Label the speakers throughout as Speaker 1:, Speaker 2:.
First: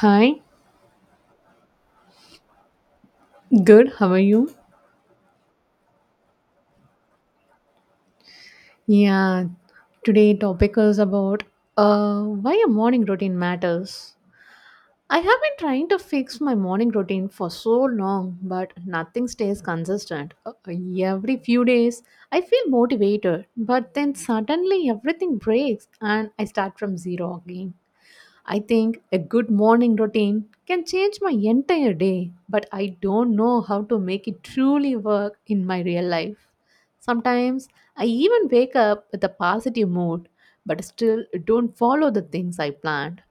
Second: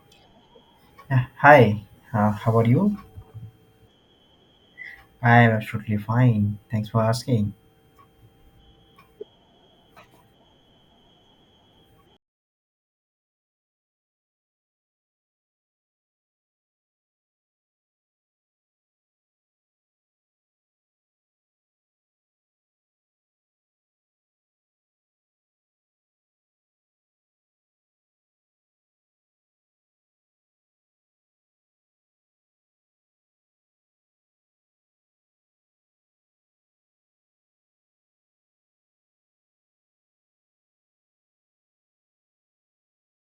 Speaker 1: Hi,
Speaker 2: Yeah, hi. How are you?
Speaker 1: good. How are you?
Speaker 2: I am absolutely fine. Thanks for asking.
Speaker 1: Yeah, today topic is about why a morning routine matters. I have been trying to fix my morning routine for so long, but nothing stays consistent. Every few days, I feel motivated, but then suddenly everything breaks and I start from zero again. I think a good morning routine can change my entire day, but I don't know how to make it truly work in my real life. Sometimes I even wake up with a positive mood, but still don't follow the things I planned.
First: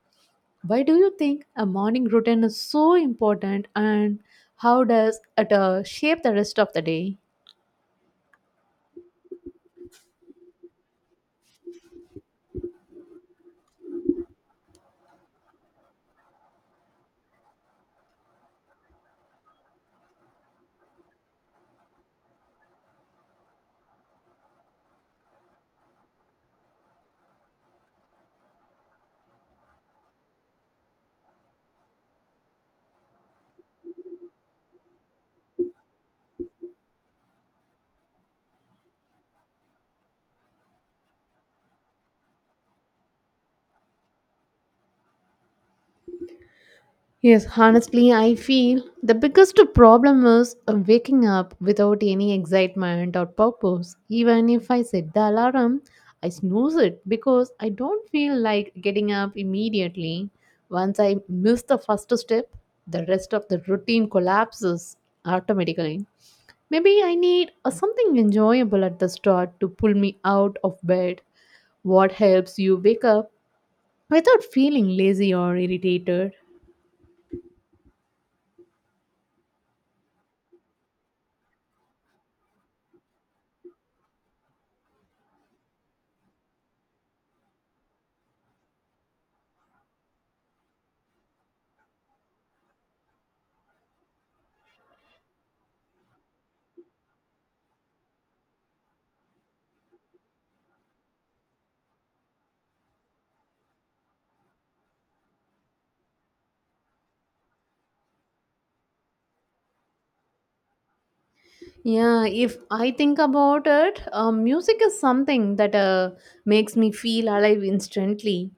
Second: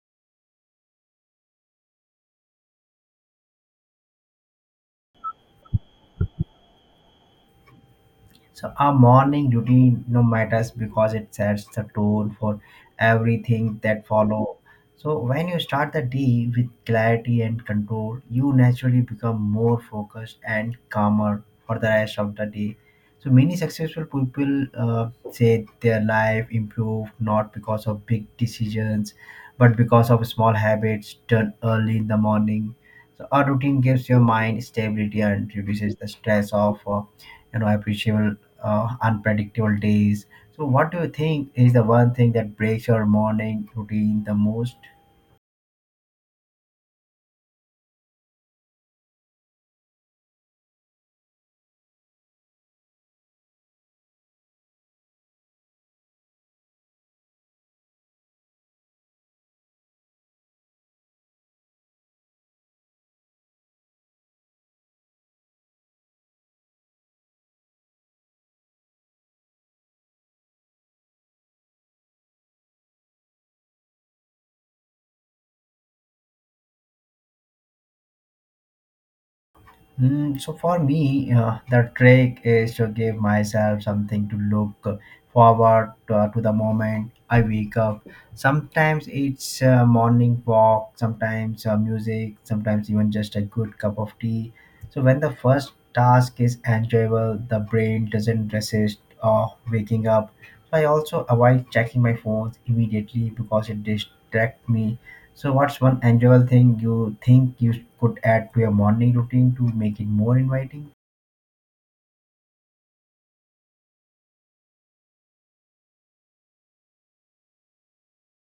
Speaker 1: Why do you think a morning routine is so important and how does it shape the rest of the day?
Speaker 2: So our morning routine no matters because it sets the tone for everything that follow. So when you start the day with clarity and control, you naturally become more focused and calmer for the rest of the day. So many successful people say their life improved not because of big decisions, but because of small habits done early in the morning. So a routine gives your mind stability and reduces the stress of appreciable, unpredictable days. So what do you think is the one thing that breaks your morning routine the most?
Speaker 1: Yes, honestly, I feel the biggest problem is waking up without any excitement or purpose. Even if I set the alarm, I snooze it because I don't feel like getting up immediately. Once I miss the first step, the rest of the routine collapses automatically. Maybe I need something enjoyable at the start to pull me out of bed. What helps you wake up without feeling lazy or irritated?
Speaker 2: Mm, so for me, the trick is to give myself something to look forward to the moment I wake up. Sometimes it's a morning walk, sometimes music, sometimes even just a good cup of tea. So when the first task is enjoyable, the brain doesn't resist waking up. So I also avoid checking my phones immediately because it distracts me. So what's one enjoyable thing you think you could add to your morning routine to make it more inviting?
Speaker 1: Yeah, if I think about it, music is something that makes me feel alive instantly.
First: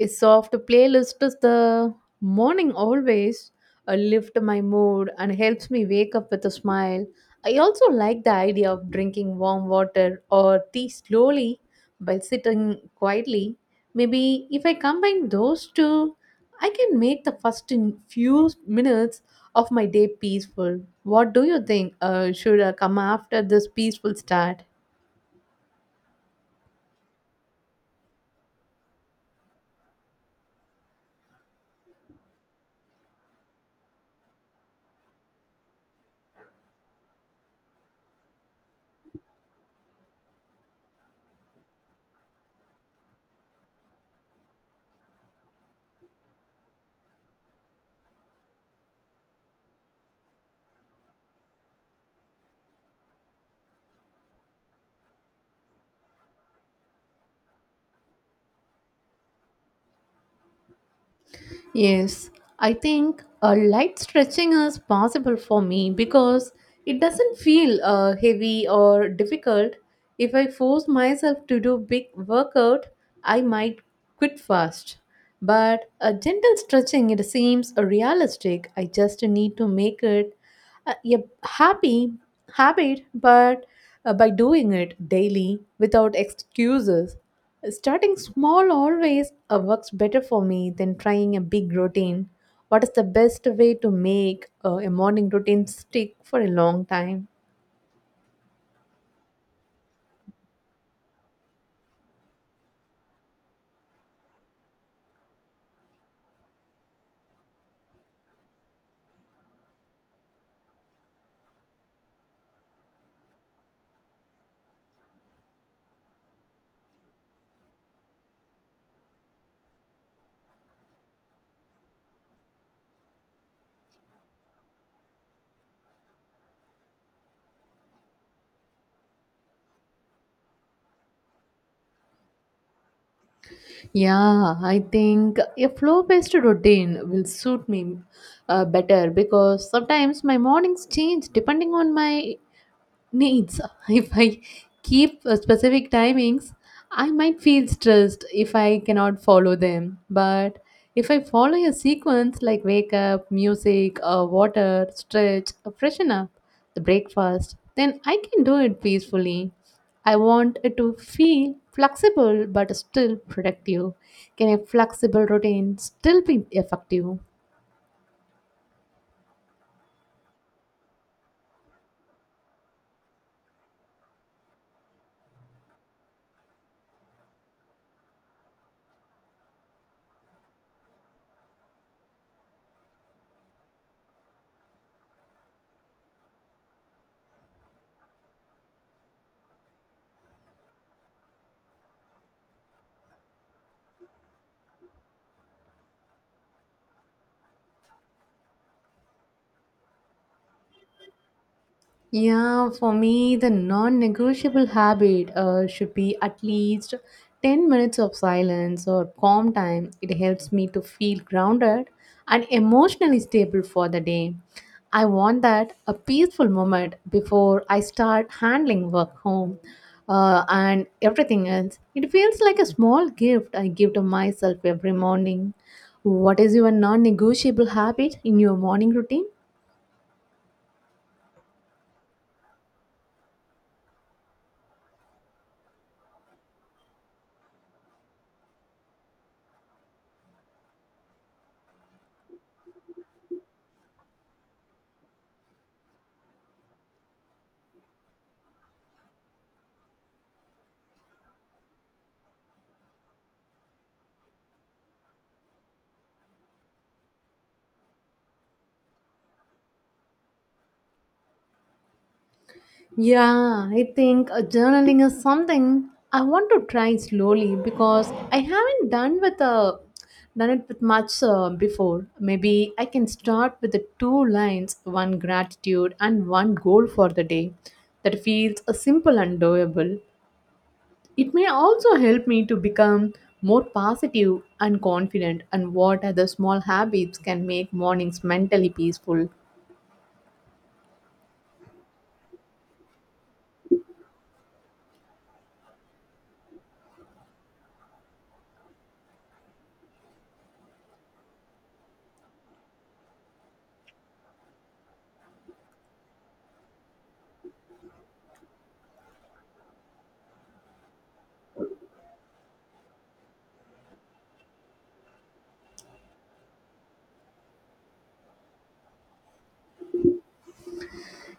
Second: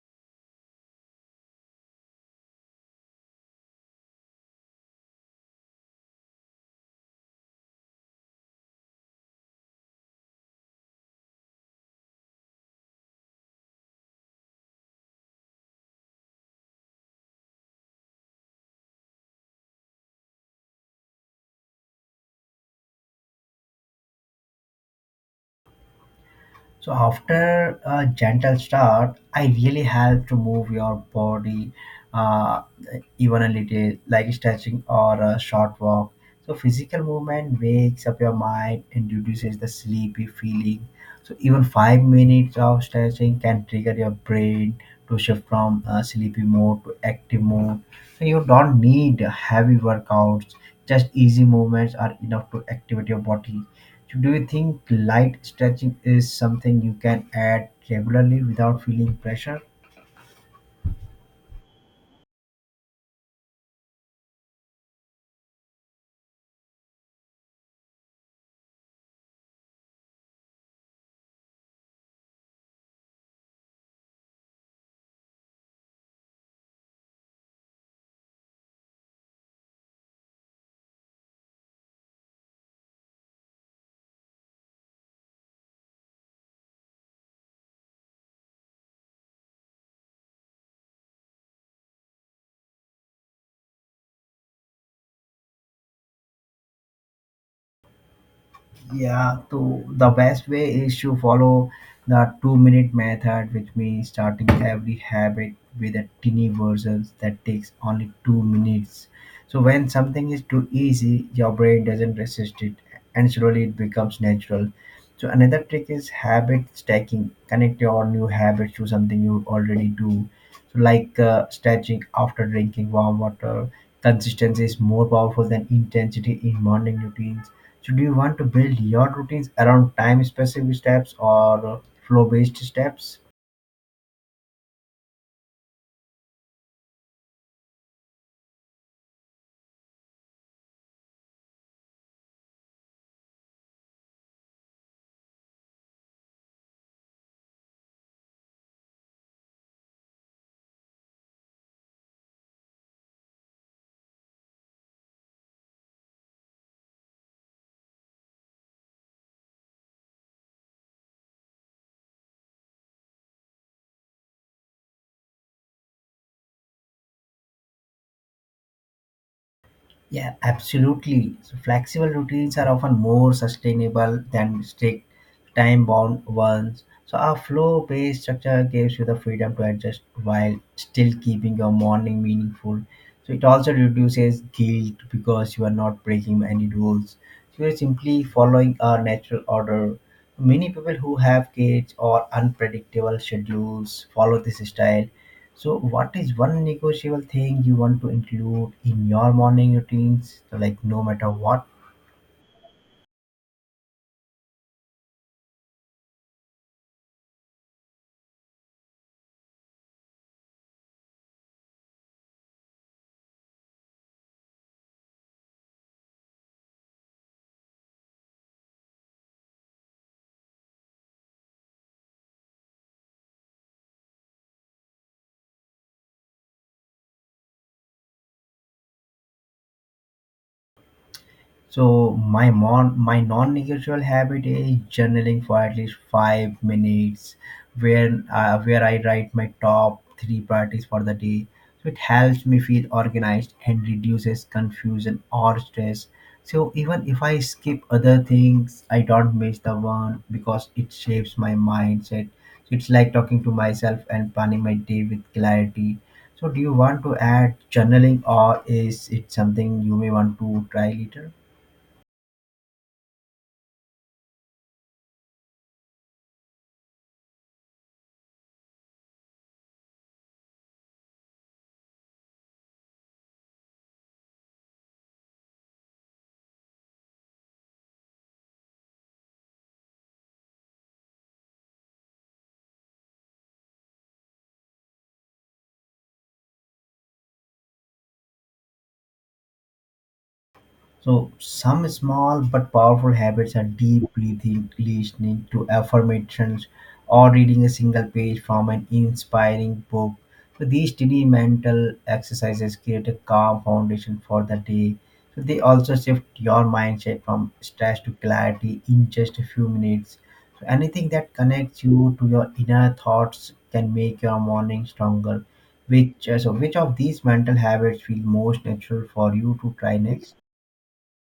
Speaker 1: A soft playlist is the morning always lift my mood and helps me wake up with a smile. I also like the idea of drinking warm water or tea slowly while sitting quietly. Maybe if I combine those two, I can make the first in few minutes of my day peaceful. What do you think should come after this peaceful start?
Speaker 2: So, after a gentle start, I really help to move your body, uh, even a little, like stretching or a short walk. So, physical movement wakes up your mind and reduces the sleepy feeling. So, even 5 minutes of stretching can trigger your brain to shift from sleepy mode to active mode. So, you don't need heavy workouts, just easy movements are enough to activate your body. So do you think light stretching is something you can add regularly without feeling pressure?
Speaker 1: Yes, I think a light stretching is possible for me because it doesn't feel heavy or difficult. If I force myself to do big workout, I might quit fast. But a gentle stretching it seems realistic. I just need to make it a happy habit but by doing it daily without excuses. Starting small always works better for me than trying a big routine. What is the best way to make a morning routine stick for a long time?
Speaker 2: Yeah, to the best way is to follow the 2 minute method, which means starting every habit with a tiny version that takes only 2 minutes. So when something is too easy, your brain doesn't resist it and slowly it becomes natural. So another trick is habit stacking. Connect your new habits to something you already do. So like stretching after drinking warm water. Consistency is more powerful than intensity in morning routines. So do you want to build your routines around time-specific steps or flow-based steps?
Speaker 1: Yeah, I think a flow based routine will suit me better because sometimes my mornings change depending on my needs. If I keep specific timings, I might feel stressed if I cannot follow them. But if I follow a sequence like wake up, music, water, stretch, freshen up, the breakfast, then I can do it peacefully. I want it to feel flexible but still productive. Can a flexible routine still be effective?
Speaker 2: Yeah, absolutely. So flexible routines are often more sustainable than strict time bound ones. So our flow based structure gives you the freedom to adjust while still keeping your morning meaningful. So it also reduces guilt because you are not breaking any rules. So you're simply following a natural order. Many people who have kids or unpredictable schedules follow this style. So, what is one negotiable thing you want to include in your morning routines? So, like, no matter what.
Speaker 1: Yeah, for me, the non negotiable habit should be at least 10 minutes of silence or calm time. It helps me to feel grounded and emotionally stable for the day. I want that a peaceful moment before I start handling work home and everything else. It feels like a small gift I give to myself every morning. What is your non negotiable habit in your morning routine?
Speaker 2: So my non-negotiable habit is journaling for at least 5 minutes, where I write my top three priorities for the day. So it helps me feel organized and reduces confusion or stress. So even if I skip other things, I don't miss the one because it shapes my mindset. So it's like talking to myself and planning my day with clarity. So do you want to add journaling or is it something you may want to try later?
Speaker 1: Yeah, I think journaling is something I want to try slowly because I haven't done with done it with much before. Maybe I can start with the two lines, one gratitude and one goal for the day. That feels simple and doable. It may also help me to become more positive and confident. And what other small habits can make mornings mentally peaceful?
Speaker 2: So some small but powerful habits are deeply think, listening to affirmations or reading a single page from an inspiring book. So these tiny mental exercises create a calm foundation for the day. So they also shift your mindset from stress to clarity in just a few minutes. So anything that connects you to your inner thoughts can make your morning stronger. Which so which of these mental habits feel most natural for you to try next?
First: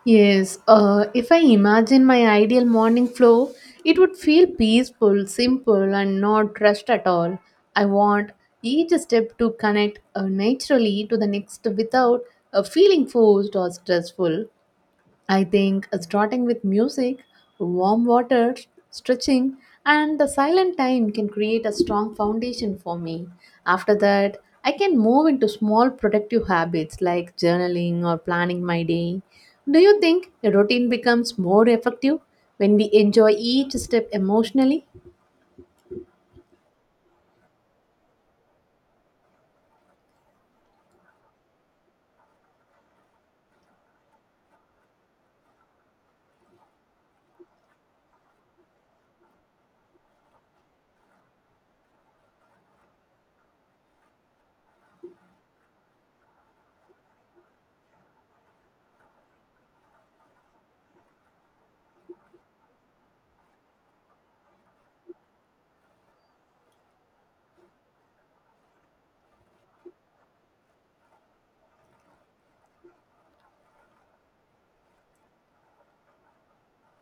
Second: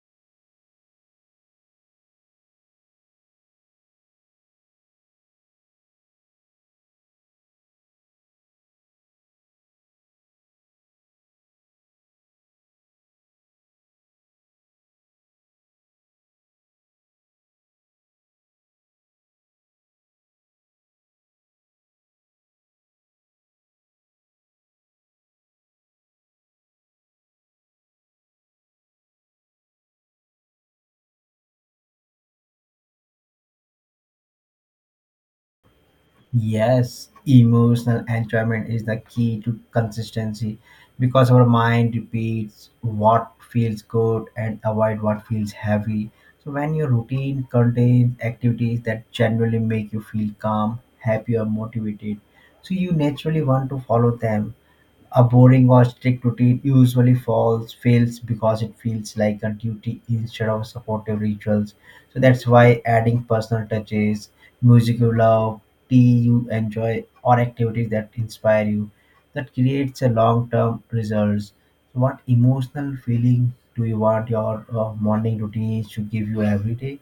Speaker 1: Yes, if I imagine my ideal morning flow, it would feel peaceful, simple, and not rushed at all. I want each step to connect naturally to the next without feeling forced or stressful. I think starting with music, warm water, stretching, and the silent time can create a strong foundation for me. After that, I can move into small productive habits like journaling or planning my day. Do you think a routine becomes more effective when we enjoy each step emotionally?
Speaker 2: Yes, emotional enjoyment is the key to consistency because our mind repeats what feels good and avoid what feels heavy. So when your routine contains activities that generally make you feel calm, happy or motivated, so you naturally want to follow them. A boring or strict routine usually falls fails because it feels like a duty instead of supportive rituals. So that's why adding personal touches, music you love, tea you enjoy, or activities that inspire you, that creates a long-term results. So what emotional feeling do you want your morning routine to give you every day?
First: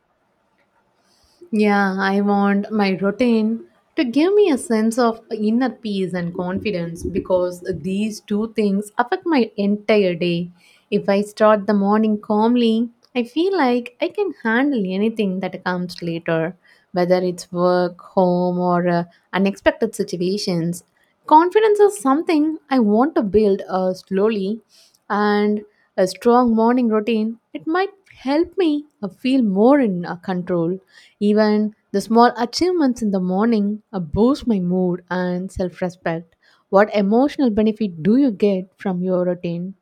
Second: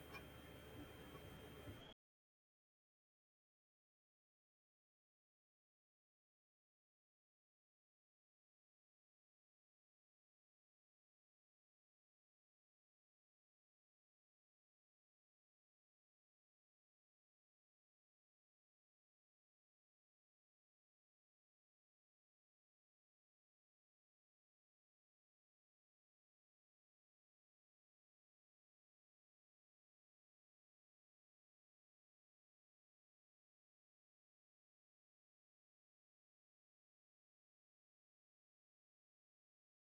Speaker 1: Yeah, I want my routine to give me a sense of inner peace and confidence because these two things affect my entire day. If I start the morning calmly, I feel like I can handle anything that comes later, whether it's work, home, or unexpected situations. Confidence is something I want to build slowly, and a strong morning routine. It might help me feel more in control. Even the small achievements in the morning boost my mood and self respect. What emotional benefit do you get from your routine?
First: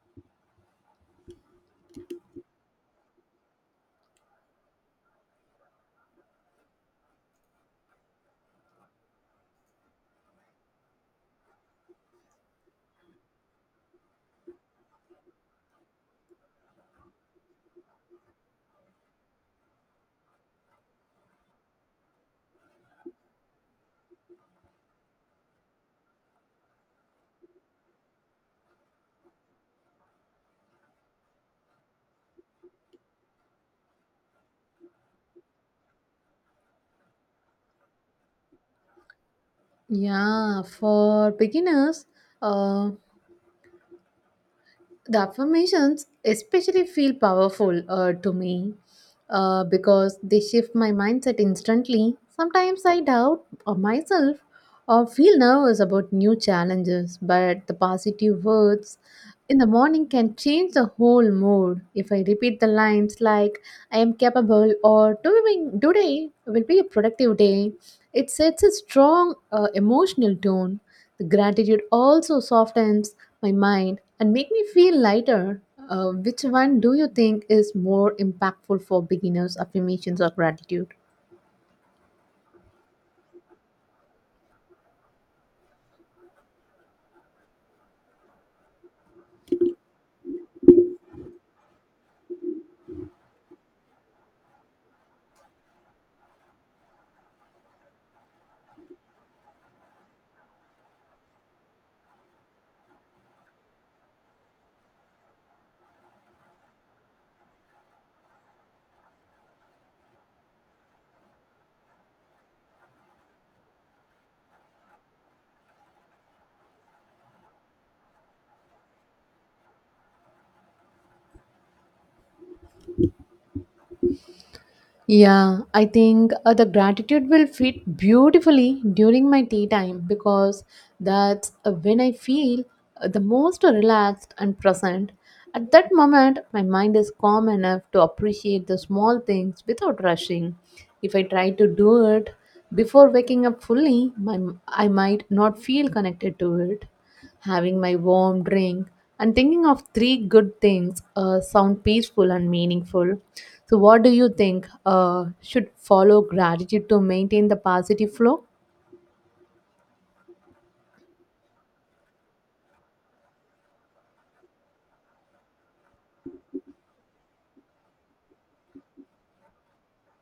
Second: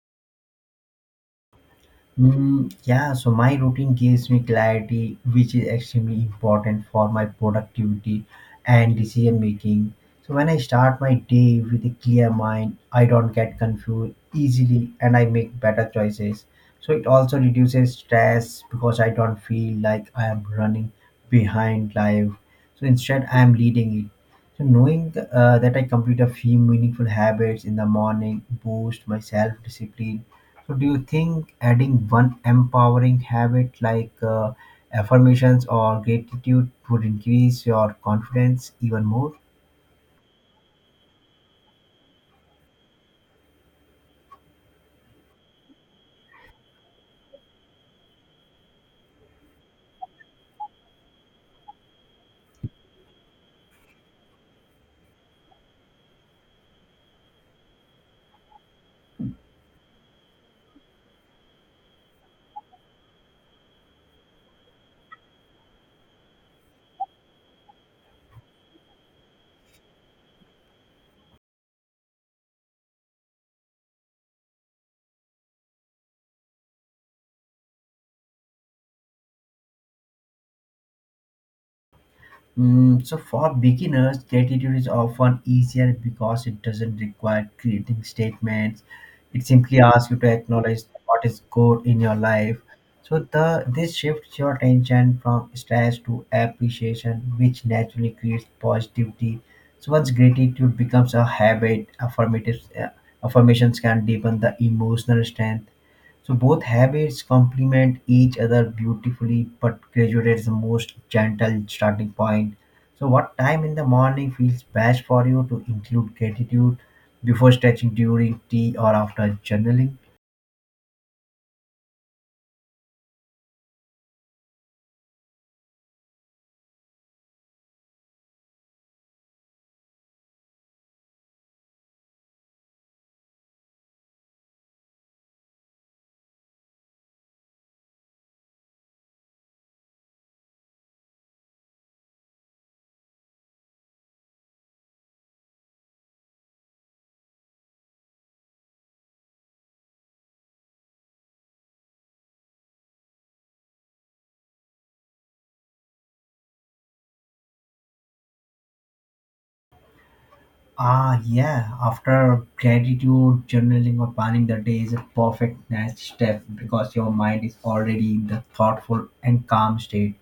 Speaker 2: Mm, yeah, so my routine gives me clarity, which is extremely important for my productivity and decision making. So when I start my day with a clear mind, I don't get confused easily and I make better choices. So it also reduces stress because I don't feel like I am running behind life. So instead, I am leading it. So knowing that I complete a few meaningful habits in the morning boosts my self discipline. So do you think adding one empowering habit like affirmations or gratitude would increase your confidence even more?
Speaker 1: Yeah, for beginners, uh, the affirmations especially feel powerful to me because they shift my mindset instantly. Sometimes I doubt of myself or feel nervous about new challenges, but the positive words in the morning can change the whole mood. If I repeat the lines like "I am capable" or "Doing today will be a productive day," it sets a strong emotional tone. The gratitude also softens my mind and make me feel lighter. Which one do you think is more impactful for beginners, affirmations or gratitude?
Speaker 2: Mm, so for beginners, gratitude is often easier because it doesn't require creating statements. It simply asks you to acknowledge what is good in your life. So the this shifts your attention from stress to appreciation, which naturally creates positivity. So once gratitude becomes a habit, affirmative affirmations can deepen the emotional strength. So both habits complement each other beautifully, but graduate is the most gentle starting point. So what time in the morning feels best for you to include gratitude, before stretching, during tea, or after journaling?
Speaker 1: Yeah, I think the gratitude will fit beautifully during my tea time because that's when I feel the most relaxed and present. At that moment, my mind is calm enough to appreciate the small things without rushing. If I try to do it before waking up fully, I might not feel connected to it. Having my warm drink and thinking of three good things sound peaceful and meaningful. So, what do you think should follow gratitude to maintain the positive flow?
Speaker 2: Ah, yeah. After gratitude, journaling, or planning the day is a perfect next step because your mind is already in the thoughtful and calm state.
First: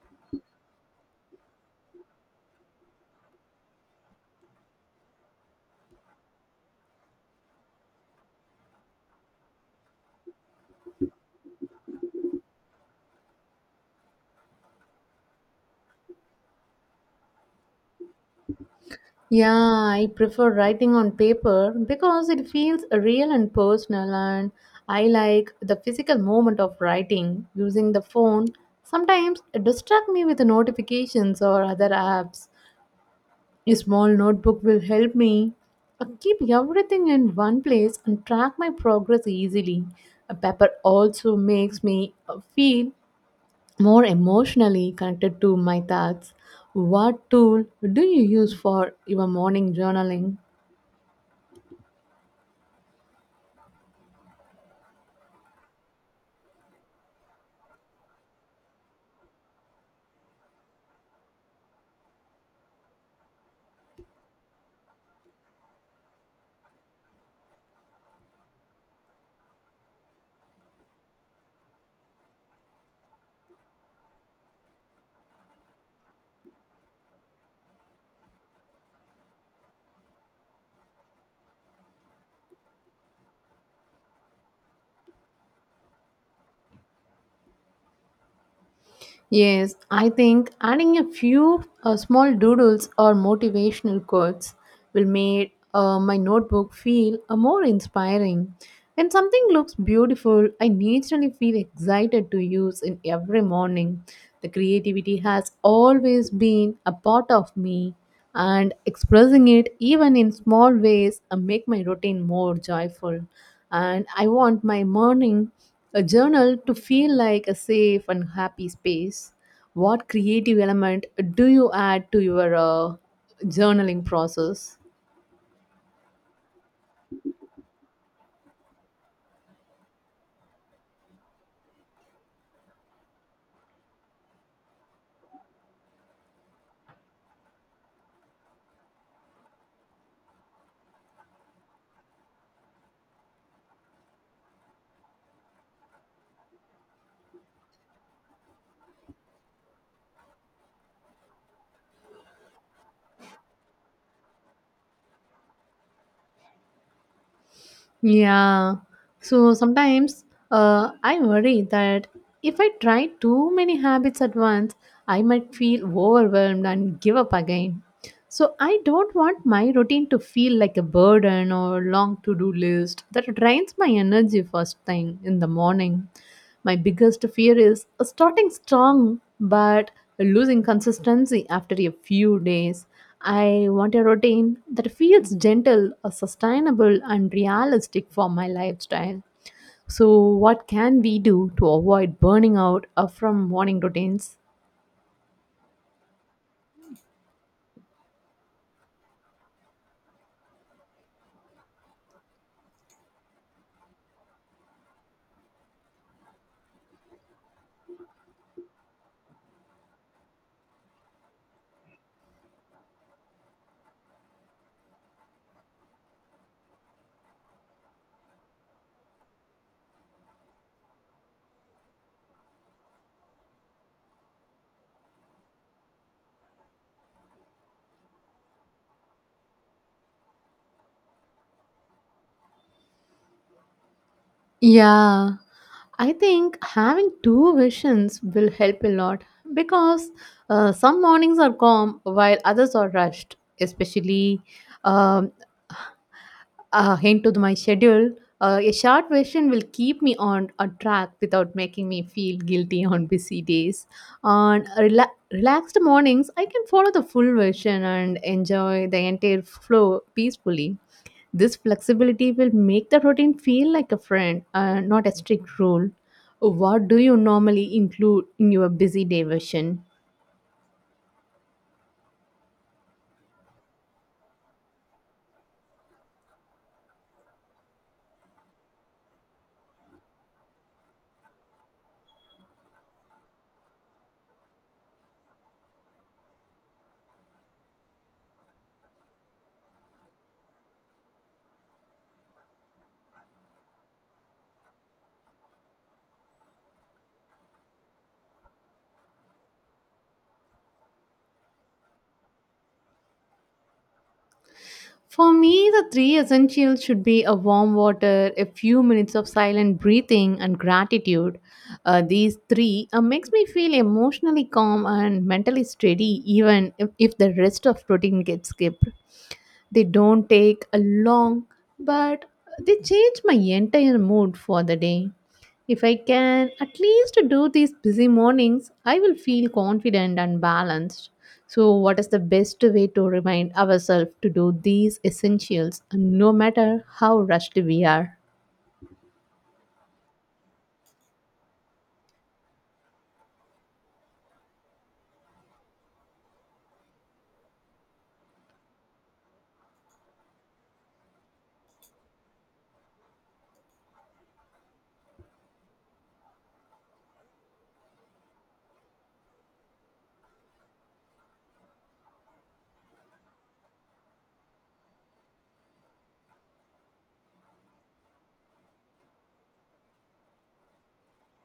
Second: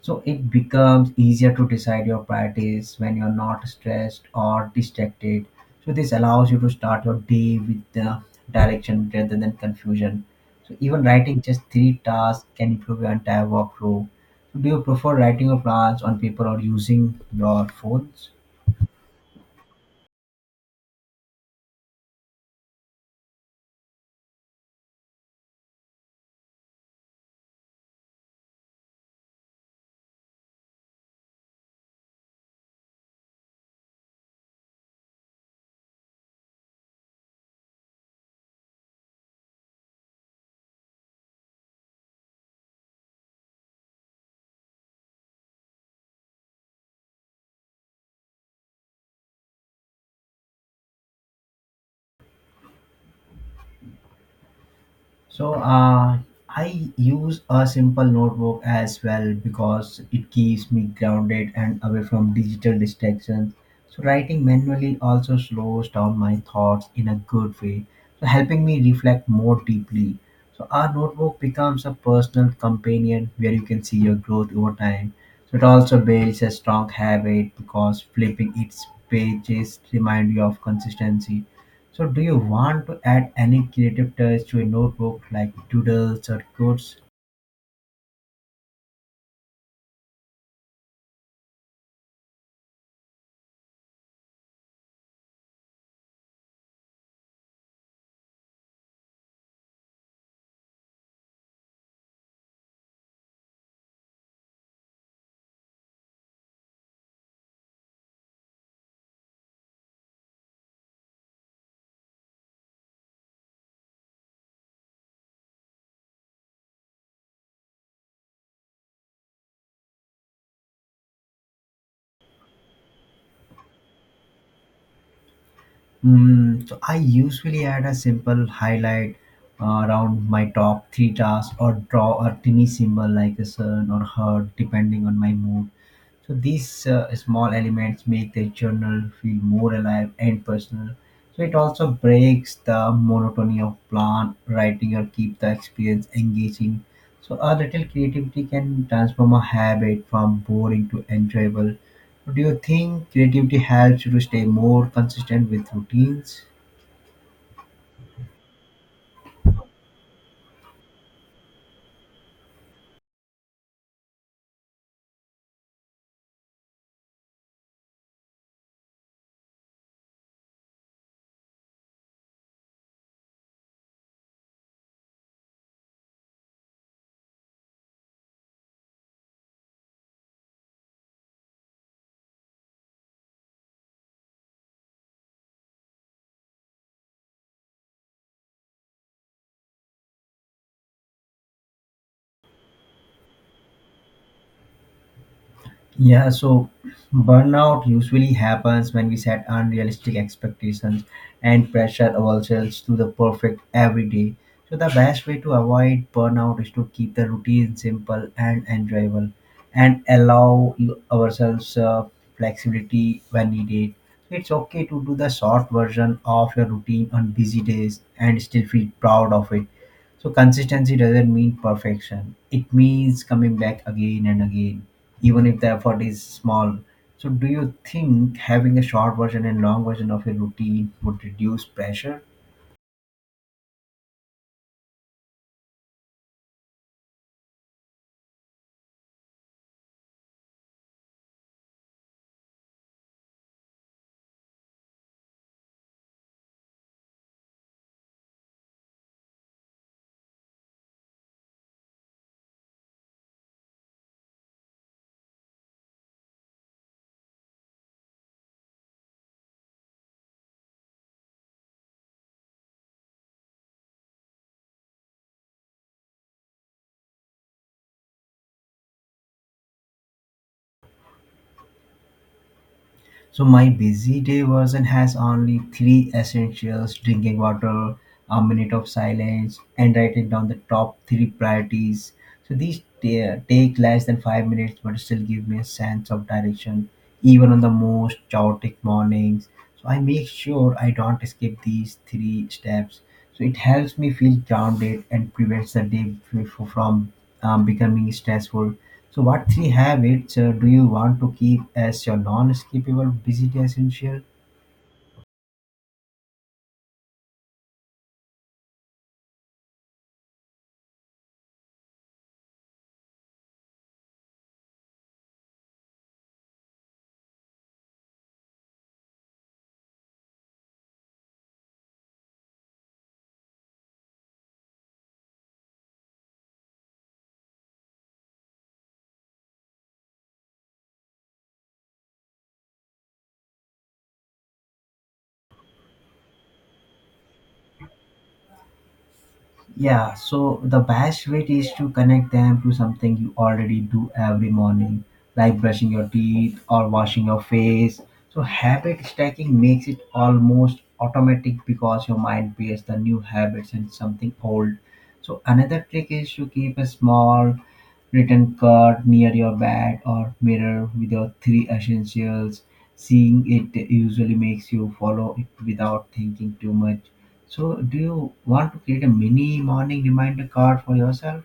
Speaker 2: So it becomes easier to decide your priorities when you're not stressed or distracted. So this allows you to start your day with the direction rather than confusion. So even writing just three tasks can improve your entire workflow. So do you prefer writing your plans on paper or using your phones?
Speaker 1: Yeah, I prefer writing on paper because it feels real and personal, and I like the physical moment of writing. Using the phone sometimes it distract me with the notifications or other apps. A small notebook will help me keep everything in one place and track my progress easily. A paper also makes me feel more emotionally connected to my thoughts. What tool do you use for your morning journaling?
Speaker 2: So I use a simple notebook as well because it keeps me grounded and away from digital distractions. So writing manually also slows down my thoughts in a good way, so helping me reflect more deeply. So our notebook becomes a personal companion where you can see your growth over time. So it also builds a strong habit because flipping its pages remind you of consistency. So do you want to add any creative touch to a notebook like doodles or quotes?
Speaker 1: Yes, I think adding a few small doodles or motivational quotes will make my notebook feel more inspiring. When something looks beautiful, I naturally feel excited to use in every morning. The creativity has always been a part of me and expressing it even in small ways make my routine more joyful. And I want my morning a journal to feel like a safe and happy space. What creative element do you add to your journaling process?
Speaker 2: Mm, so I usually add a simple highlight around my top three tasks or draw a tiny symbol like a sun or heart depending on my mood. So these small elements make the journal feel more alive and personal. So it also breaks the monotony of plan writing or keep the experience engaging. So a little creativity can transform a habit from boring to enjoyable. Do you think creativity helps you to stay more consistent with routines?
Speaker 1: Yeah. So sometimes I worry that if I try too many habits at once, I might feel overwhelmed and give up again. So I don't want my routine to feel like a burden or long to do list that drains my energy first thing in the morning. My biggest fear is starting strong but losing consistency after a few days. I want a routine that feels gentle, sustainable, and realistic for my lifestyle. So, what can we do to avoid burning out from morning routines?
Speaker 2: Yeah, so burnout usually happens when we set unrealistic expectations and pressure ourselves to the perfect every day. So, the best way to avoid burnout is to keep the routine simple and enjoyable and allow ourselves flexibility when needed. It's okay to do the short version of your routine on busy days and still feel proud of it. So, consistency doesn't mean perfection, it means coming back again and again even if the effort is small. So, do you think having a short version and long version of a routine would reduce pressure?
Speaker 1: Yeah, I think having two visions will help a lot because some mornings are calm while others are rushed, especially um, into my schedule. A short vision will keep me on a track without making me feel guilty on busy days. On relaxed mornings, I can follow the full vision and enjoy the entire flow peacefully. This flexibility will make the routine feel like a friend, not a strict rule. What do you normally include in your busy day version?
Speaker 2: So my busy day version has only three essentials: drinking water, a minute of silence, and writing down the top three priorities. So these take less than 5 minutes, but still give me a sense of direction, even on the most chaotic mornings. So I make sure I don't skip these three steps. So it helps me feel grounded and prevents the day from becoming stressful. So, what three habits do you want to keep as your non-skippable busy essential?
Speaker 1: For me, the three essentials should be a warm water, a few minutes of silent breathing, and gratitude. These three makes me feel emotionally calm and mentally steady, even if the rest of routine gets skipped. They don't take a long, but they change my entire mood for the day. If I can at least do these busy mornings, I will feel confident and balanced. So, what is the best way to remind ourselves to do these essentials no matter how rushed we are?
Speaker 2: Yeah, so the best way is to connect them to something you already do every morning, like brushing your teeth or washing your face. So, habit stacking makes it almost automatic because your mind pairs the new habits and something old. So, another trick is to keep a small written card near your bed or mirror with your three essentials. Seeing it usually makes you follow it without thinking too much. So, do you want to create a mini morning reminder card for yourself?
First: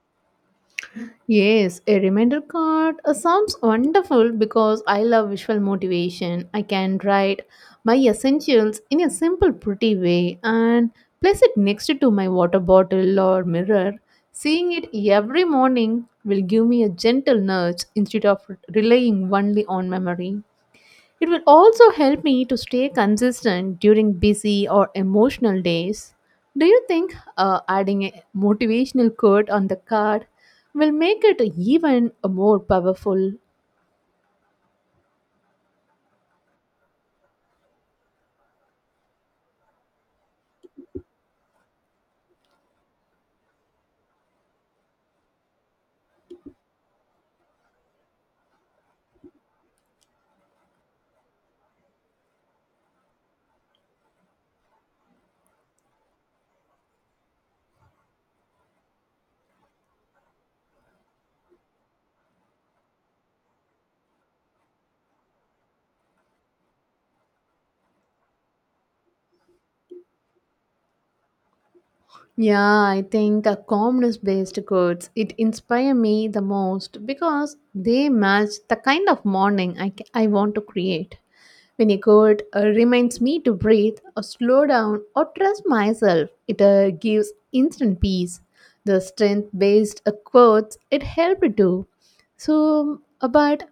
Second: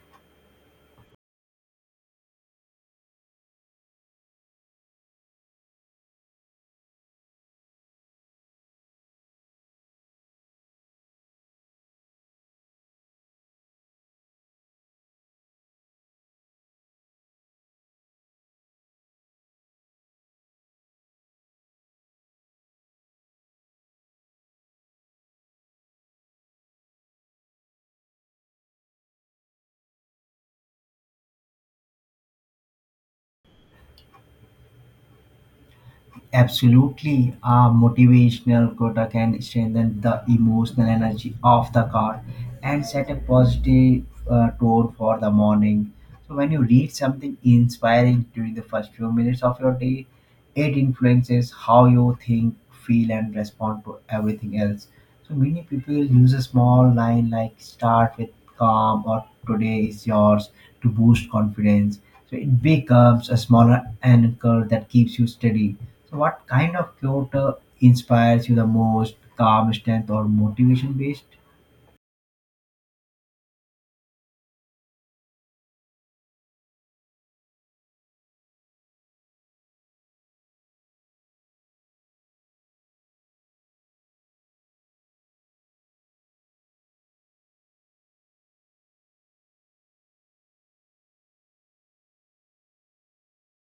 Speaker 1: Yes, a reminder card sounds wonderful because I love visual motivation. I can write my essentials in a simple, pretty way and place it next to my water bottle or mirror. Seeing it every morning will give me a gentle nudge instead of relying only on memory. It will also help me to stay consistent during busy or emotional days. Do you think adding a motivational quote on the card will make it even more powerful?
Speaker 2: Absolutely, a motivational quota can strengthen the emotional energy of the card and set a positive tone for the morning. So, when you read something inspiring during the first few minutes of your day, it influences how you think, feel, and respond to everything else. So many people use a small line like "start with calm" or "today is yours" to boost confidence. So it becomes a smaller anchor that keeps you steady. So what kind of Kyoto inspires you the most, calm strength or motivation based?
Speaker 1: Yeah, I think a calmness based quotes it inspire me the most because they match the kind of morning I, I want to create. When a quote reminds me to breathe or slow down or trust myself, it gives instant peace. The strength-based quotes it helped too. So, but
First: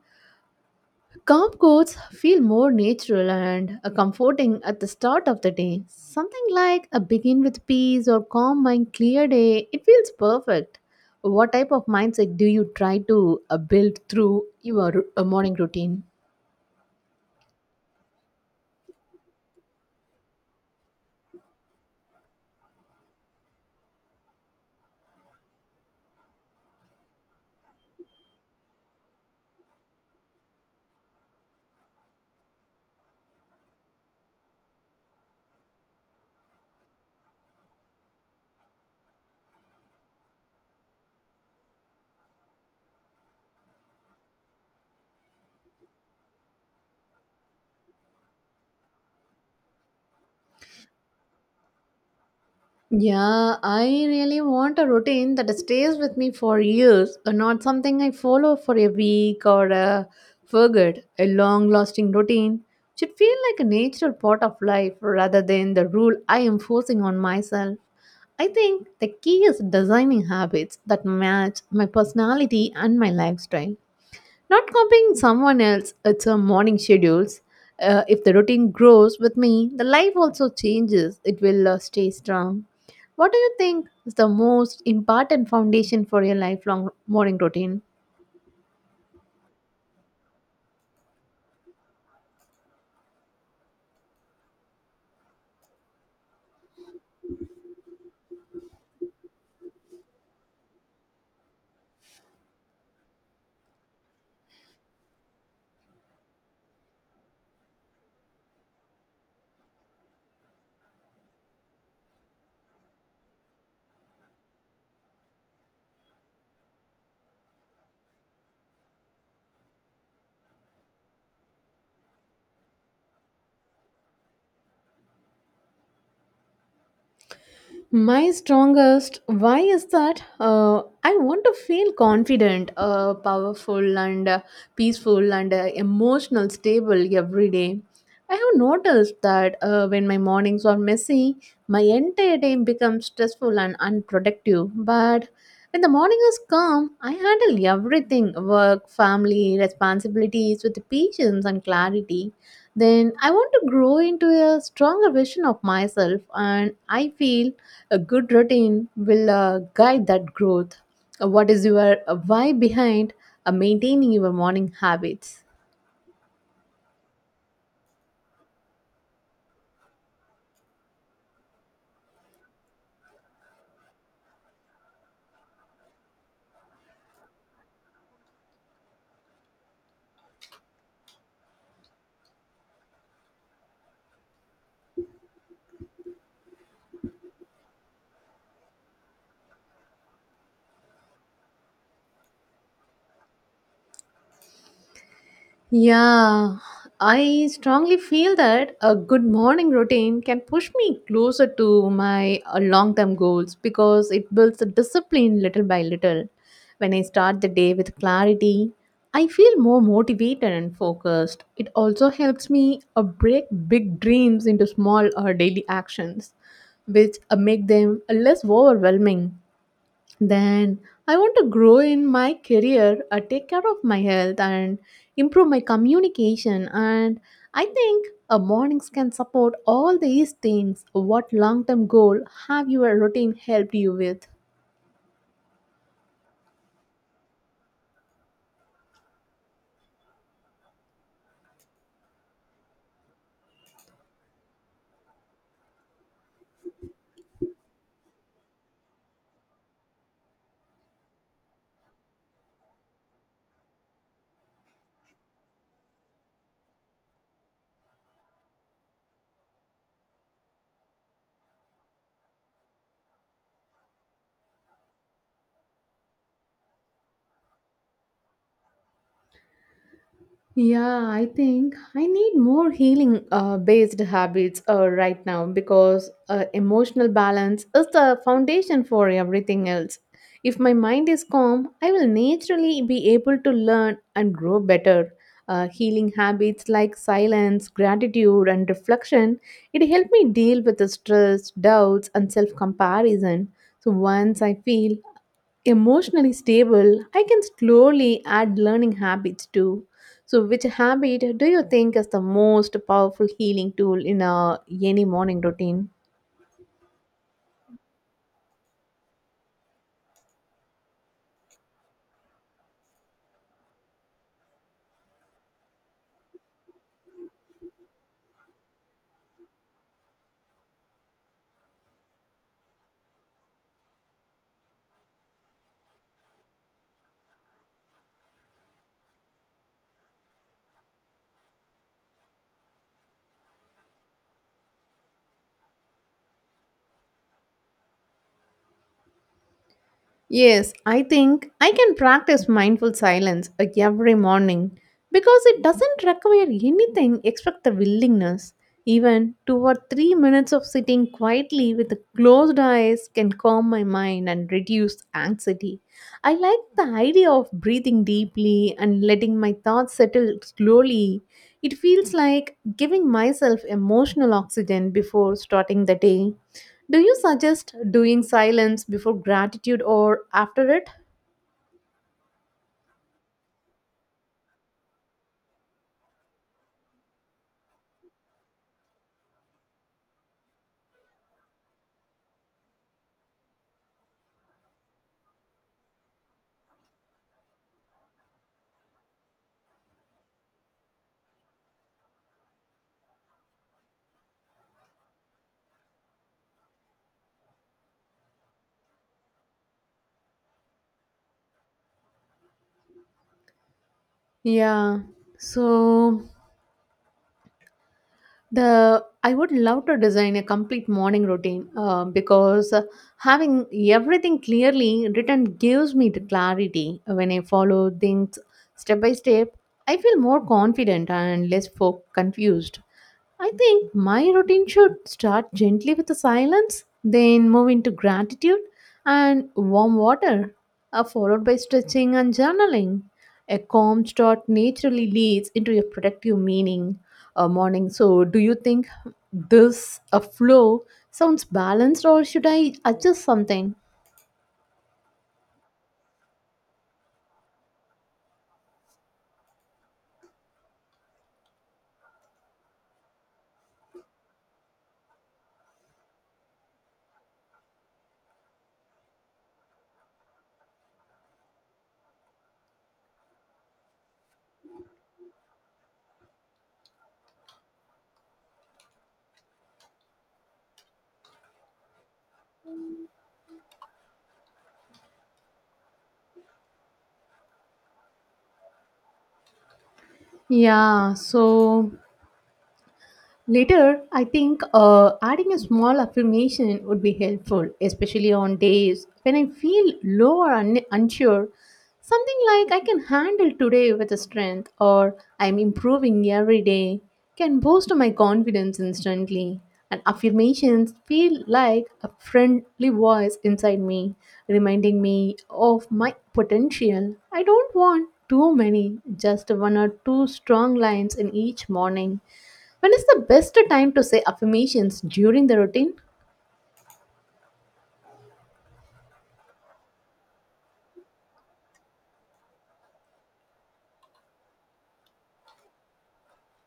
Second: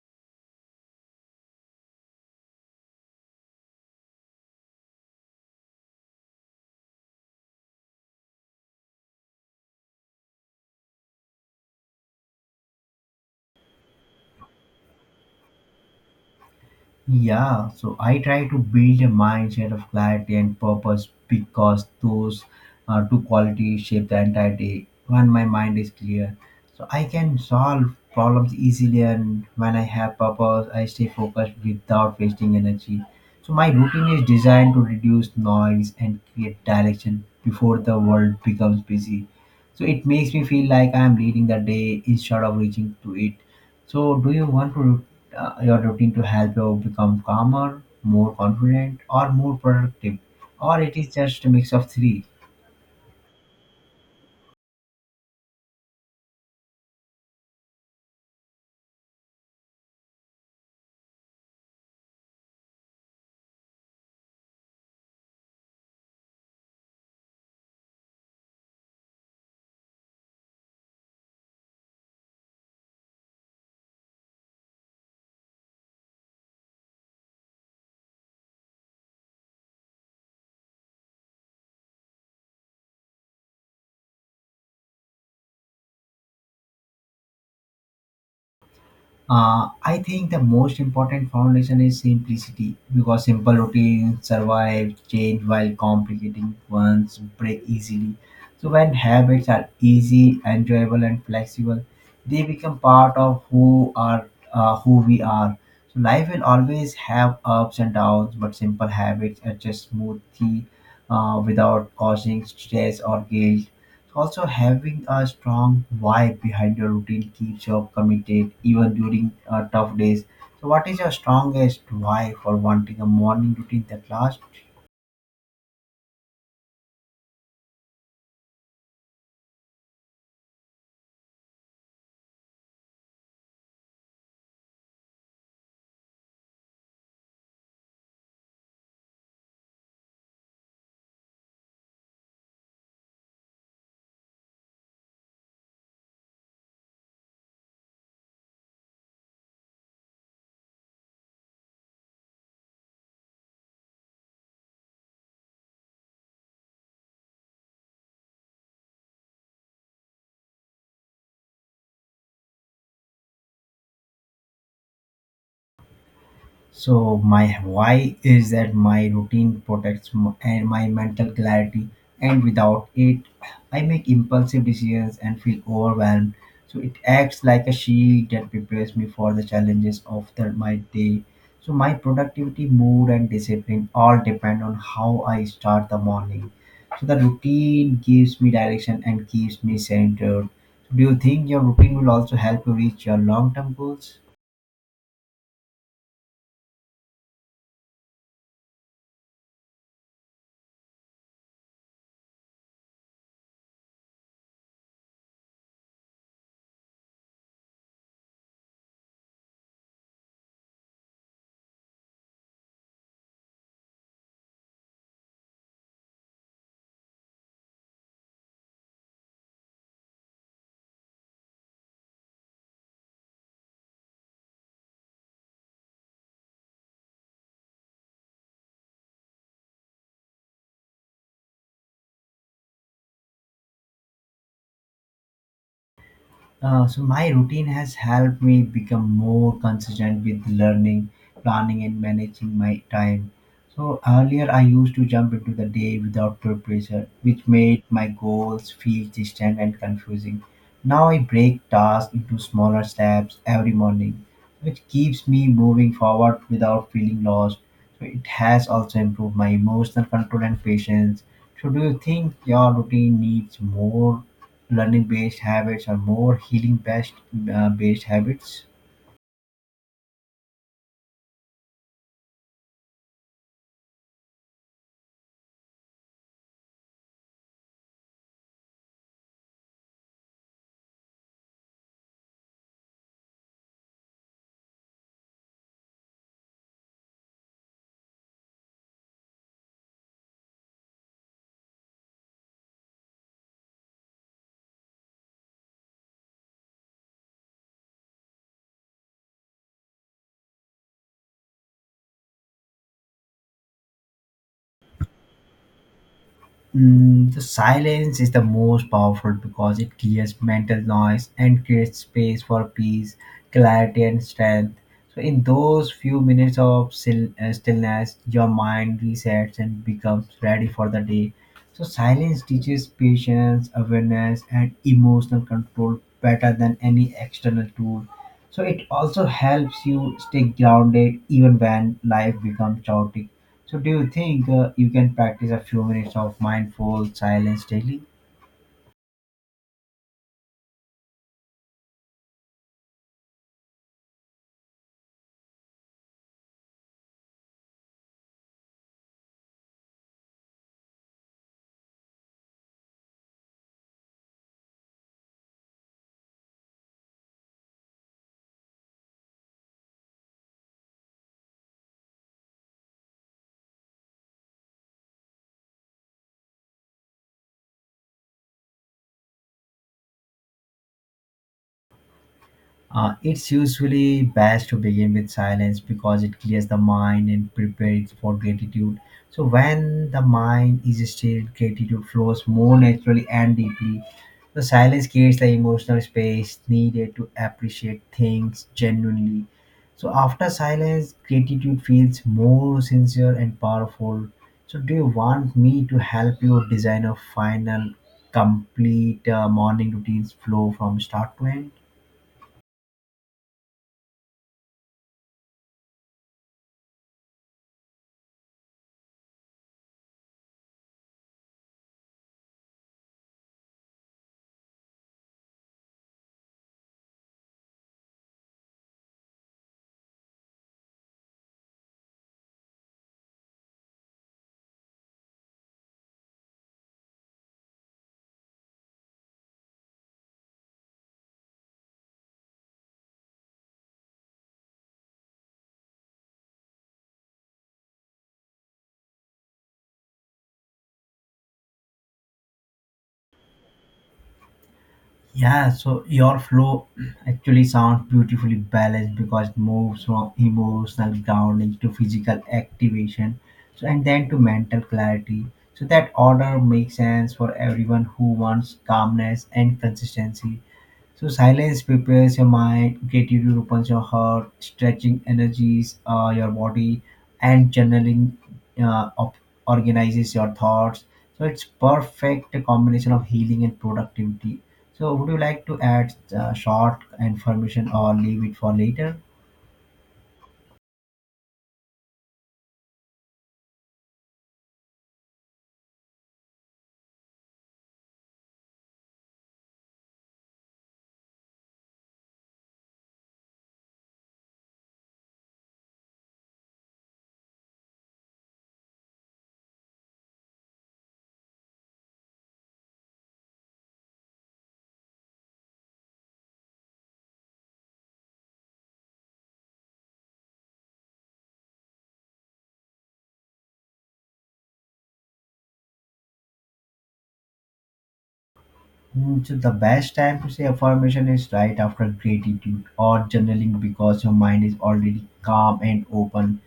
Speaker 1: calm quotes feel more natural and comforting at the start of the day. Something like a begin with peace or calm mind, clear day. It feels perfect. What type of mindset do you try to build through your morning routine?
Speaker 2: Yeah, so I try to build a mindset of clarity and purpose because those two qualities shape the entire day. When my mind is clear, so I can solve problems easily, and when I have purpose, I stay focused without wasting energy. So my routine is designed to reduce noise and create direction before the world becomes busy, so it makes me feel like I'm leading the day instead of reaching to it. So do you want to your routine to help you become calmer, more confident, or more productive, or it is just a mix of three?
Speaker 1: Yeah, I really want a routine that stays with me for years, not something I follow for a week or forget. A long lasting routine should feel like a natural part of life rather than the rule I am forcing on myself. I think the key is designing habits that match my personality and my lifestyle. Not copying someone else, it's a morning schedules. If the routine grows with me, the life also changes. It will stay strong. What do you think is the most important foundation for your lifelong morning routine?
Speaker 2: I think the most important foundation is simplicity because simple routines survive change while complicated ones break easily. So, when habits are easy, enjoyable, and flexible, they become part of who are, who we are. So, life will always have ups and downs, but simple habits adjust smoothly without causing stress or guilt. Also, having a strong why behind your routine keeps you committed even during tough days. So, what is your strongest why for wanting a morning routine that lasts?
Speaker 1: My strongest why is that I want to feel confident, powerful, and peaceful and emotional stable every day. I have noticed that when my mornings are messy, my entire day becomes stressful and unproductive. But when the morning is calm, I handle everything work, family, responsibilities with patience and clarity. Then I want to grow into a stronger version of myself, and I feel a good routine will guide that growth. What is your why behind maintaining your morning habits?
Speaker 2: So my why is that my routine protects and my mental clarity, and without it, I make impulsive decisions and feel overwhelmed. So it acts like a shield that prepares me for the challenges of the, my day. So my productivity, mood, and discipline all depend on how I start the morning. So the routine gives me direction and keeps me centered. Do you think your routine will also help you reach your long-term goals?
Speaker 1: Yeah, I strongly feel that a good morning routine can push me closer to my long term goals because it builds a discipline little by little. When I start the day with clarity, I feel more motivated and focused. It also helps me break big dreams into small or daily actions, which make them less overwhelming. Then I want to grow in my career, take care of my health, and improve my communication. And I think a mornings can support all these things. What long term goal have your routine helped you with?
Speaker 2: So my routine has helped me become more consistent with learning, planning, and managing my time. So earlier I used to jump into the day without preparation, which made my goals feel distant and confusing. Now I break tasks into smaller steps every morning, which keeps me moving forward without feeling lost. So it has also improved my emotional control and patience. So do you think your routine needs more learning based habits or more healing based, based habits?
Speaker 1: Yeah, I think I need more healing based habits right now because emotional balance is the foundation for everything else. If my mind is calm, I will naturally be able to learn and grow better. Healing habits like silence, gratitude, and reflection it helped me deal with the stress, doubts, and self comparison. So once I feel emotionally stable, I can slowly add learning habits too. So, which habit do you think is the most powerful healing tool in any morning routine?
Speaker 2: Mm, the silence is the most powerful because it clears mental noise and creates space for peace, clarity, and strength. So, in those few minutes of stillness, your mind resets and becomes ready for the day. So, silence teaches patience, awareness, and emotional control better than any external tool. So, it also helps you stay grounded even when life becomes chaotic. So, do you think you can practice a few minutes of mindful silence daily?
Speaker 1: Yes, I think I can practice mindful silence every morning because it doesn't require anything except the willingness. Even 2 or 3 minutes of sitting quietly with the closed eyes can calm my mind and reduce anxiety. I like the idea of breathing deeply and letting my thoughts settle slowly. It feels like giving myself emotional oxygen before starting the day. Do you suggest doing silence before gratitude or after it?
Speaker 2: It's usually best to begin with silence because it clears the mind and prepares it for gratitude. So, when the mind is still, gratitude flows more naturally and deeply. The silence creates the emotional space needed to appreciate things genuinely. So, after silence, gratitude feels more sincere and powerful. So, do you want me to help you design a final, complete morning routine's flow from start to end?
Speaker 1: Yeah. So The I would love to design a complete morning routine because having everything clearly written gives me the clarity. When I follow things step by step, I feel more confident and less confused. I think my routine should start gently with the silence, then move into gratitude and warm water, followed by stretching and journaling. A calm start naturally leads into a productive meaning morning. So, do you think this a flow sounds balanced, or should I adjust something?
Speaker 2: Yeah, so your flow actually sounds beautifully balanced because it moves from emotional grounding to physical activation, so and then to mental clarity. So that order makes sense for everyone who wants calmness and consistency. So silence prepares your mind, creativity opens your heart, stretching energies your body, and journaling uh, op- organizes your thoughts. So it's perfect combination of healing and productivity. So would you like to add short information or leave it for later?
Speaker 1: Yeah. So Later, I think adding a small affirmation would be helpful, especially on days when I feel low or unsure. Something like I can handle today with a strength or I'm improving every day can boost my confidence instantly. And affirmations feel like a friendly voice inside me, reminding me of my potential. I don't want too many, just one or two strong lines in each morning. When is the best time to say affirmations during the routine?
Speaker 2: Mm, so the best time to say affirmation is right after gratitude or journaling because your mind is already calm and open.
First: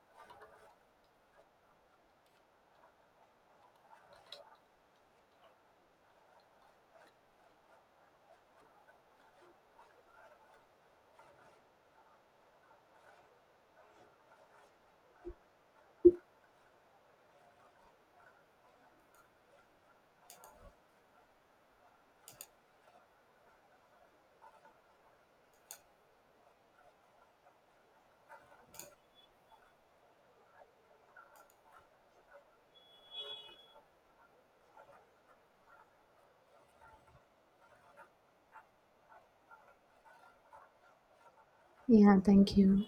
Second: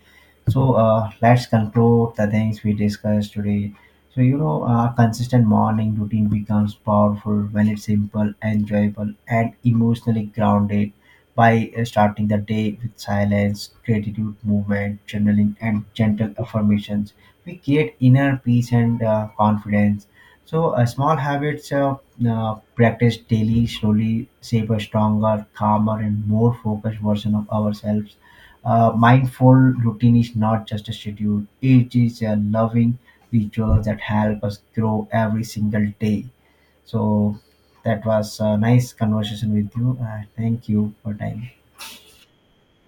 Speaker 2: So let's conclude the things we discussed today. So you know, a consistent morning routine becomes powerful when it's simple, enjoyable, and emotionally grounded. By starting the day with silence, gratitude, movement, journaling, and gentle affirmations, we create inner peace and confidence, so, small habits practiced daily slowly shape a stronger, calmer, and more focused version of ourselves. Mindful routine is not just a schedule, it is a loving ritual that help us grow every single day. So, that was a nice conversation with you. Thank you for time.
Speaker 1: Yeah, thank you.